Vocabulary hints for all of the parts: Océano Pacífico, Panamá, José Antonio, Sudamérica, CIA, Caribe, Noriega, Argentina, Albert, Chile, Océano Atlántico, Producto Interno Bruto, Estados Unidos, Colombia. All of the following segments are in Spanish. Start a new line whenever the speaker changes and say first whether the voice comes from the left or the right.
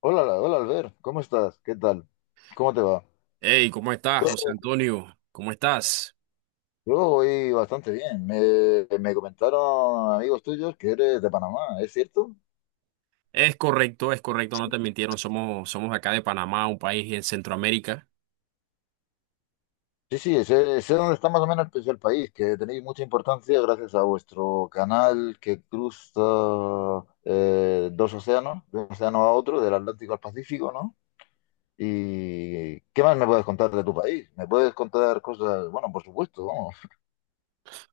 left: Hola, hola Albert, ¿cómo estás? ¿Qué tal? ¿Cómo te va?
right: Hey, ¿cómo estás,
left: Yo,
right: José Antonio? ¿Cómo estás?
left: yo voy bastante bien. Me comentaron amigos tuyos que eres de Panamá, ¿es cierto?
right: Es correcto, no te mintieron, somos acá de Panamá, un país en Centroamérica.
left: Sí, sí, sé dónde está más o menos pues, el país, que tenéis mucha importancia gracias a vuestro canal que cruza dos océanos, de un océano a otro, del Atlántico al Pacífico, ¿no? ¿Y qué más me puedes contar de tu país? ¿Me puedes contar cosas? Bueno, por supuesto, vamos.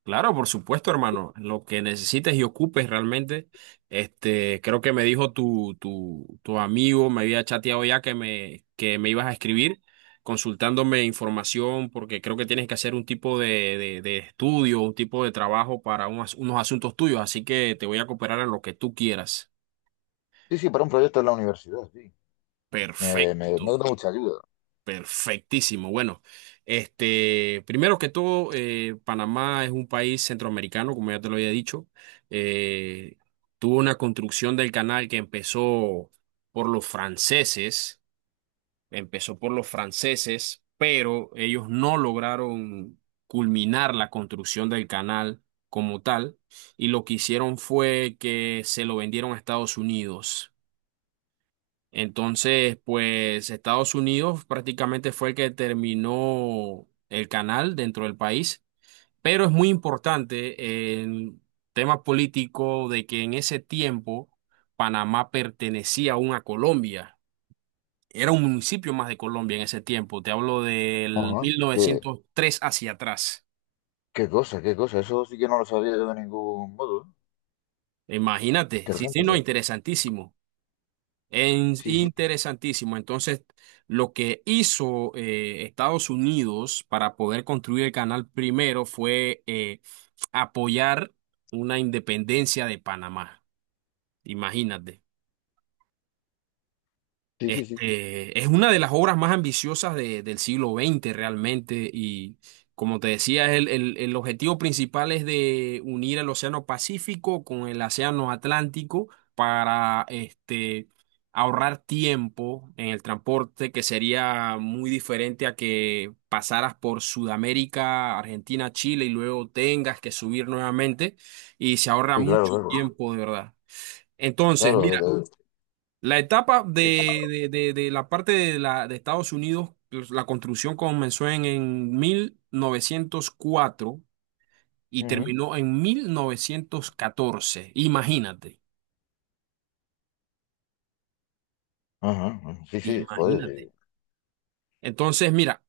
right: Claro, por supuesto, hermano, lo que necesites y ocupes realmente, creo que me dijo tu amigo, me había chateado ya que que me ibas a escribir, consultándome información, porque creo que tienes que hacer un tipo de estudio, un tipo de trabajo para unos asuntos tuyos, así que te voy a cooperar en lo que tú quieras.
left: Sí, sí, para un proyecto en la universidad, sí. Me, me,
right: Perfecto.
left: me da mucha ayuda.
right: Perfectísimo. Bueno, primero que todo, Panamá es un país centroamericano, como ya te lo había dicho. Eh, tuvo una construcción del canal que empezó por los franceses, empezó por los franceses, pero ellos no lograron culminar la construcción del canal como tal, y lo que hicieron fue que se lo vendieron a Estados Unidos. Entonces, pues Estados Unidos prácticamente fue el que terminó el canal dentro del país, pero es muy importante el tema político de que en ese tiempo Panamá pertenecía aún a Colombia. Era un municipio más de Colombia en ese tiempo. Te hablo del
left: Ajá. Qué,
right: 1903 hacia atrás.
left: qué cosa, qué cosa. Eso sí que no lo sabía yo de ningún modo, ¿eh?
right: Imagínate, sí, sí,
left: Interesante.
right: no, interesantísimo.
left: Sí. Sí, sí,
right: Interesantísimo. Entonces, lo que hizo Estados Unidos para poder construir el canal primero fue apoyar una independencia de Panamá. Imagínate.
left: sí, sí, sí.
right: Es una de las obras más ambiciosas del siglo XX realmente y como te decía, el objetivo principal es de unir el Océano Pacífico con el Océano Atlántico para ahorrar tiempo en el transporte que sería muy diferente a que pasaras por Sudamérica, Argentina, Chile y luego tengas que subir nuevamente y se ahorra
left: Sí, claro,
right: mucho
left: claro.
right: tiempo de verdad. Entonces,
left: Claro, de-
right: la etapa de la parte de Estados Unidos, pues, la construcción comenzó en 1904 y
left: Ujú.
right: terminó en 1914. Imagínate,
left: Ajá, ajá. Sí, sí,
right: imagínate.
left: joder,
right: Entonces, mira,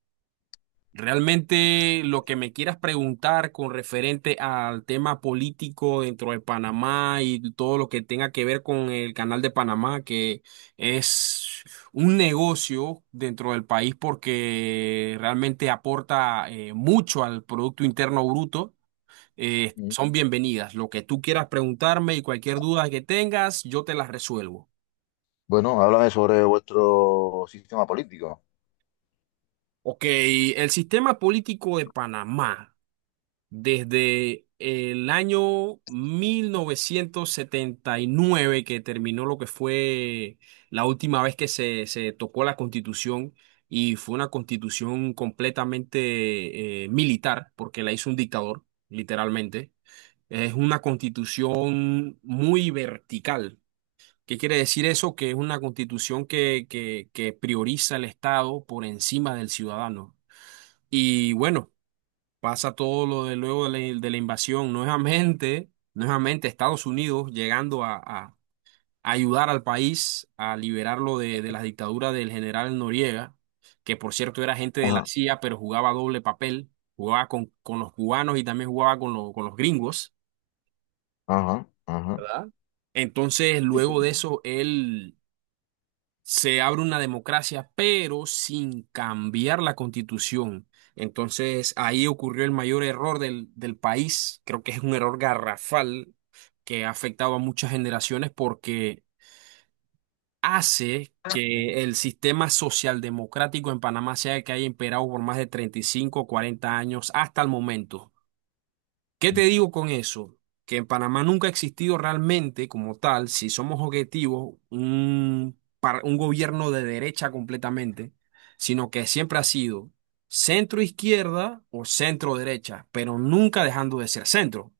right: realmente lo que me quieras preguntar con referente al tema político dentro de Panamá y todo lo que tenga que ver con el canal de Panamá, que es un negocio dentro del país porque realmente aporta mucho al Producto Interno Bruto,
left: sí. Ujú.
right: son bienvenidas. Lo que tú quieras preguntarme y cualquier duda que tengas, yo te las resuelvo.
left: Bueno, háblame sobre vuestro sistema político.
right: Ok, el sistema político de Panamá. Desde el año 1979 que terminó lo que fue la última vez que se tocó la constitución y fue una constitución completamente militar porque la hizo un dictador, literalmente. Es una constitución muy vertical. ¿Qué quiere decir eso? Que es una constitución que prioriza el Estado por encima del ciudadano. Y bueno pasa todo lo de luego de la invasión, nuevamente, nuevamente Estados Unidos llegando a ayudar al país a liberarlo de la dictadura del general Noriega, que por cierto era gente de la
left: Ajá,
right: CIA, pero jugaba doble papel, jugaba con los cubanos y también jugaba con los gringos.
left: ajá, ajá.
right: ¿Verdad? Entonces,
left: Sí, sí.
right: luego de eso, él se abre una democracia, pero sin cambiar la constitución. Entonces ahí ocurrió el mayor error del país. Creo que es un error garrafal que ha afectado a muchas generaciones porque hace
left: Ujú,
right: que el sistema socialdemocrático en Panamá sea el que haya imperado por más de 35 o 40 años hasta el momento. ¿Qué te digo con eso? Que en Panamá nunca ha existido realmente como tal, si somos objetivos, un gobierno de derecha completamente, sino que siempre ha sido centro izquierda o centro derecha, pero nunca dejando de ser centro.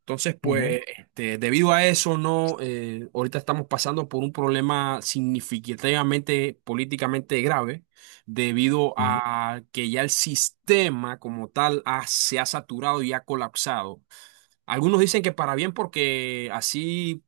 right: Entonces, pues, debido a eso, no, ahorita estamos pasando por un problema significativamente políticamente grave debido
left: ujú.
right: a que ya el sistema como tal se ha saturado y ha colapsado. Algunos dicen que para bien porque así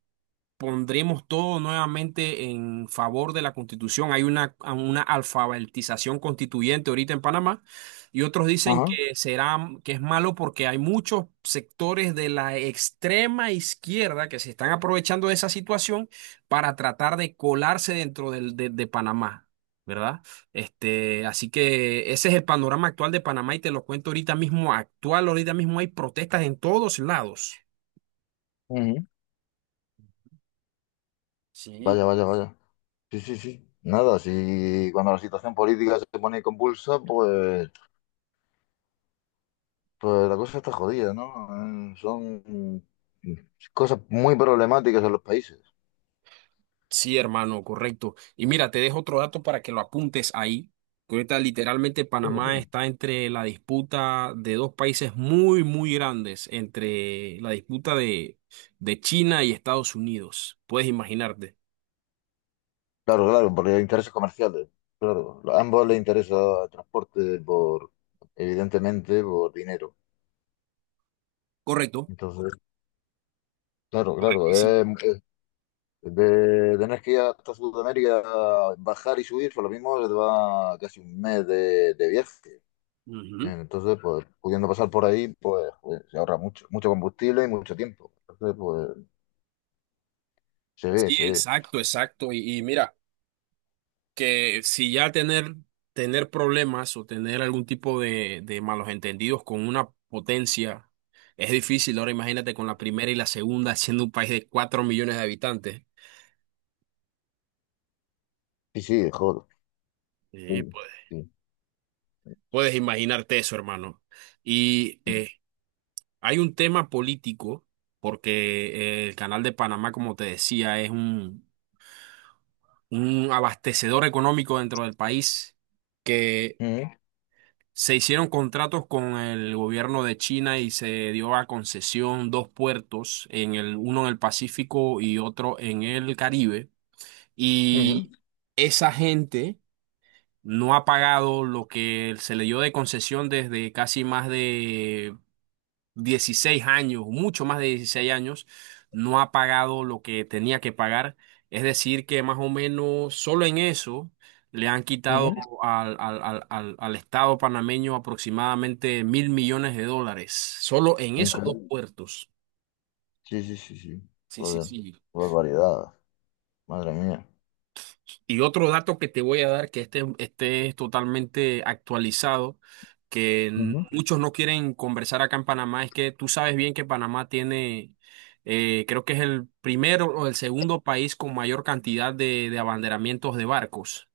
right: pondremos todo nuevamente en favor de la Constitución. Hay una alfabetización constituyente ahorita en Panamá y otros dicen
left: Ajá,
right: que será, que es malo porque hay muchos sectores de la extrema izquierda que se están aprovechando de esa situación para tratar de colarse dentro de Panamá. ¿Verdad? Así que ese es el panorama actual de Panamá y te lo cuento ahorita mismo, actual, ahorita mismo hay protestas en todos lados.
left: ujú.
right: Sí,
left: Vaya, vaya, vaya. Sí, sí, sí. Nada, si cuando la situación política se pone convulsa, pues pues la cosa está jodida, ¿no? Son mm, cosas muy problemáticas en los países.
right: sí, hermano, correcto. Y mira, te dejo otro dato para que lo apuntes ahí. Que ahorita literalmente
left: Dime,
right: Panamá
left: dime.
right: está entre la disputa de dos países muy, muy grandes, entre la disputa de China y Estados Unidos. Puedes imaginarte.
left: Claro, claro, porque hay intereses comerciales. Claro, a ambos les interesa el transporte por, evidentemente, por dinero.
right: Correcto.
left: Entonces, claro, claro,
right: Correctísimo.
left: de tener que ir hasta Sudamérica, bajar y subir, por lo mismo se te va casi un mes de viaje.
right: Ujú.
left: Entonces, pues, pudiendo pasar por ahí, pues, joder, se ahorra mucho, mucho combustible y mucho tiempo. Entonces, pues, se ve,
right: Sí,
left: se ve.
right: exacto, exacto. Y mira, que si ya tener problemas o tener algún tipo de malos entendidos con una potencia es difícil, ahora imagínate con la primera y la segunda siendo un país de 4 millones de habitantes.
left: Sí, sí, de jodo.
right: Sí,
left: Sí,
right: puedes,
left: sí.
right: puedes imaginarte eso, hermano. Y hay un tema político, porque el Canal de Panamá, como te decía, es un abastecedor económico dentro del país que
left: Ujú,
right: se hicieron contratos con el gobierno de China y se dio a concesión dos puertos, en el, uno en el Pacífico y otro en el Caribe.
left: ujú,
right: Y esa gente no ha pagado lo que se le dio de concesión desde casi más de 16 años, mucho más de 16 años, no ha pagado lo que tenía que pagar. Es decir, que más o menos solo en eso le han quitado
left: ujú.
right: al Estado panameño aproximadamente $1.000 millones, solo en esos dos
left: Increíble.
right: puertos.
left: Sí, sí, sí, sí.
right: Sí, sí,
left: Joder,
right: sí.
left: qué barbaridad. Madre mía.
right: Y otro dato que te voy a dar, que este es totalmente actualizado, que
left: Ujú.
right: muchos no quieren conversar acá en Panamá, es que tú sabes bien que Panamá tiene, creo que es el primero o el segundo país con mayor cantidad de abanderamientos de barcos.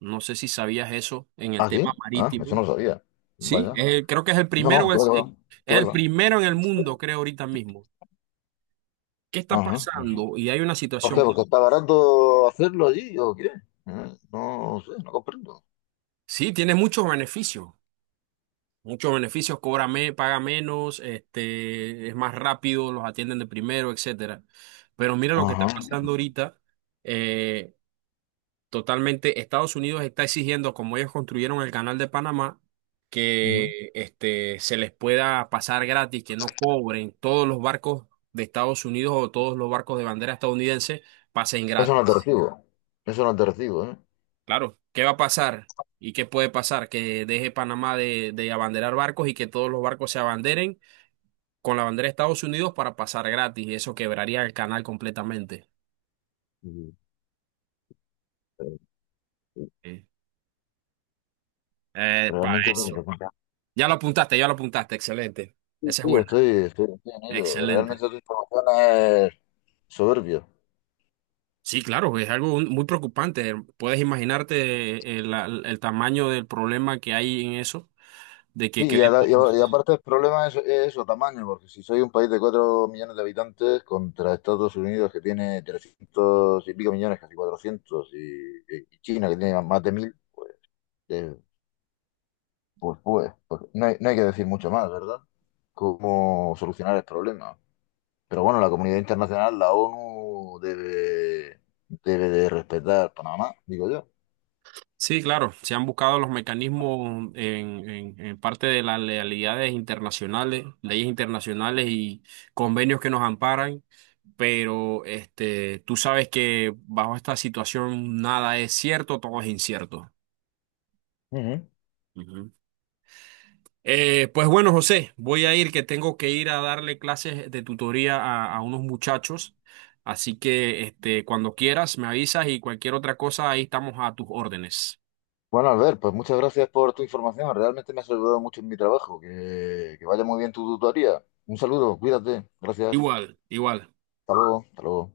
right: No sé si sabías eso en el
left: Ah, sí.
right: tema
left: Ah, eso no
right: marítimo.
left: lo sabía.
right: Sí,
left: Vaya.
right: creo que es el
left: No,
right: primero,
left: no, qué va, qué va.
right: es
left: Qué va, qué
right: el
left: va.
right: primero en el mundo, creo, ahorita mismo. ¿Qué está
left: Ajá, ajá.
right: pasando? Y hay una
left: ¿Por qué?
right: situación.
left: ¿Porque está barato hacerlo allí o qué? No sé, no comprendo.
right: Sí, tiene muchos beneficios. Muchos beneficios, paga menos, es más rápido, los atienden de primero, etcétera. Pero mira lo que está
left: Ajá.
right: pasando ahorita. eh, totalmente, Estados Unidos está exigiendo, como ellos construyeron el canal de Panamá,
left: Ujú.
right: que se les pueda pasar gratis, que no cobren todos los barcos de Estados Unidos o todos los barcos de bandera estadounidense pasen
left: Eso no te
right: gratis.
left: recibo. Eso no te recibo, ¿eh?
right: Claro, ¿qué va a pasar? ¿Y qué puede pasar? Que deje Panamá de abanderar barcos y que todos los barcos se abanderen con la bandera de Estados Unidos para pasar gratis y eso quebraría el canal completamente.
left: Sí, pero- sí.
right: Sí. Para
left: Realmente tienes
right: eso.
left: razón.
right: Ya lo apuntaste, excelente.
left: Sí,
right: Esa es
left: sí,
right: buena,
left: estoy en ello.
right: excelente.
left: Realmente tu información es soberbia.
right: Sí, claro, es algo muy preocupante. Puedes imaginarte el tamaño del problema que hay en eso, de que
left: Sí,
right: queremos
left: y aparte el problema es eso, tamaño, porque si soy un país de 4 millones de habitantes contra Estados Unidos que tiene 300 y pico millones, casi 400 y China que tiene más de 1.000 eh, pues, pues, pues no hay, no hay que decir mucho más, ¿verdad? Cómo solucionar el problema. Pero bueno, la comunidad internacional, la ONU, debe, debe de respetar Panamá, digo yo.
right: sí, claro, se han buscado los mecanismos en parte de las lealidades internacionales, leyes internacionales y convenios que nos amparan, pero tú sabes que bajo esta situación nada es cierto, todo es incierto.
left: Ujú.
right: Ujú. Pues bueno, José, voy a ir, que tengo que ir a darle clases de tutoría a unos muchachos, así que cuando quieras me avisas y cualquier otra cosa, ahí estamos a tus órdenes.
left: Bueno, Albert, pues muchas gracias por tu información. Realmente me has ayudado mucho en mi trabajo. Que vaya muy bien tu tutoría. Un saludo, cuídate. Gracias.
right: Igual, igual.
left: Hasta luego, hasta luego.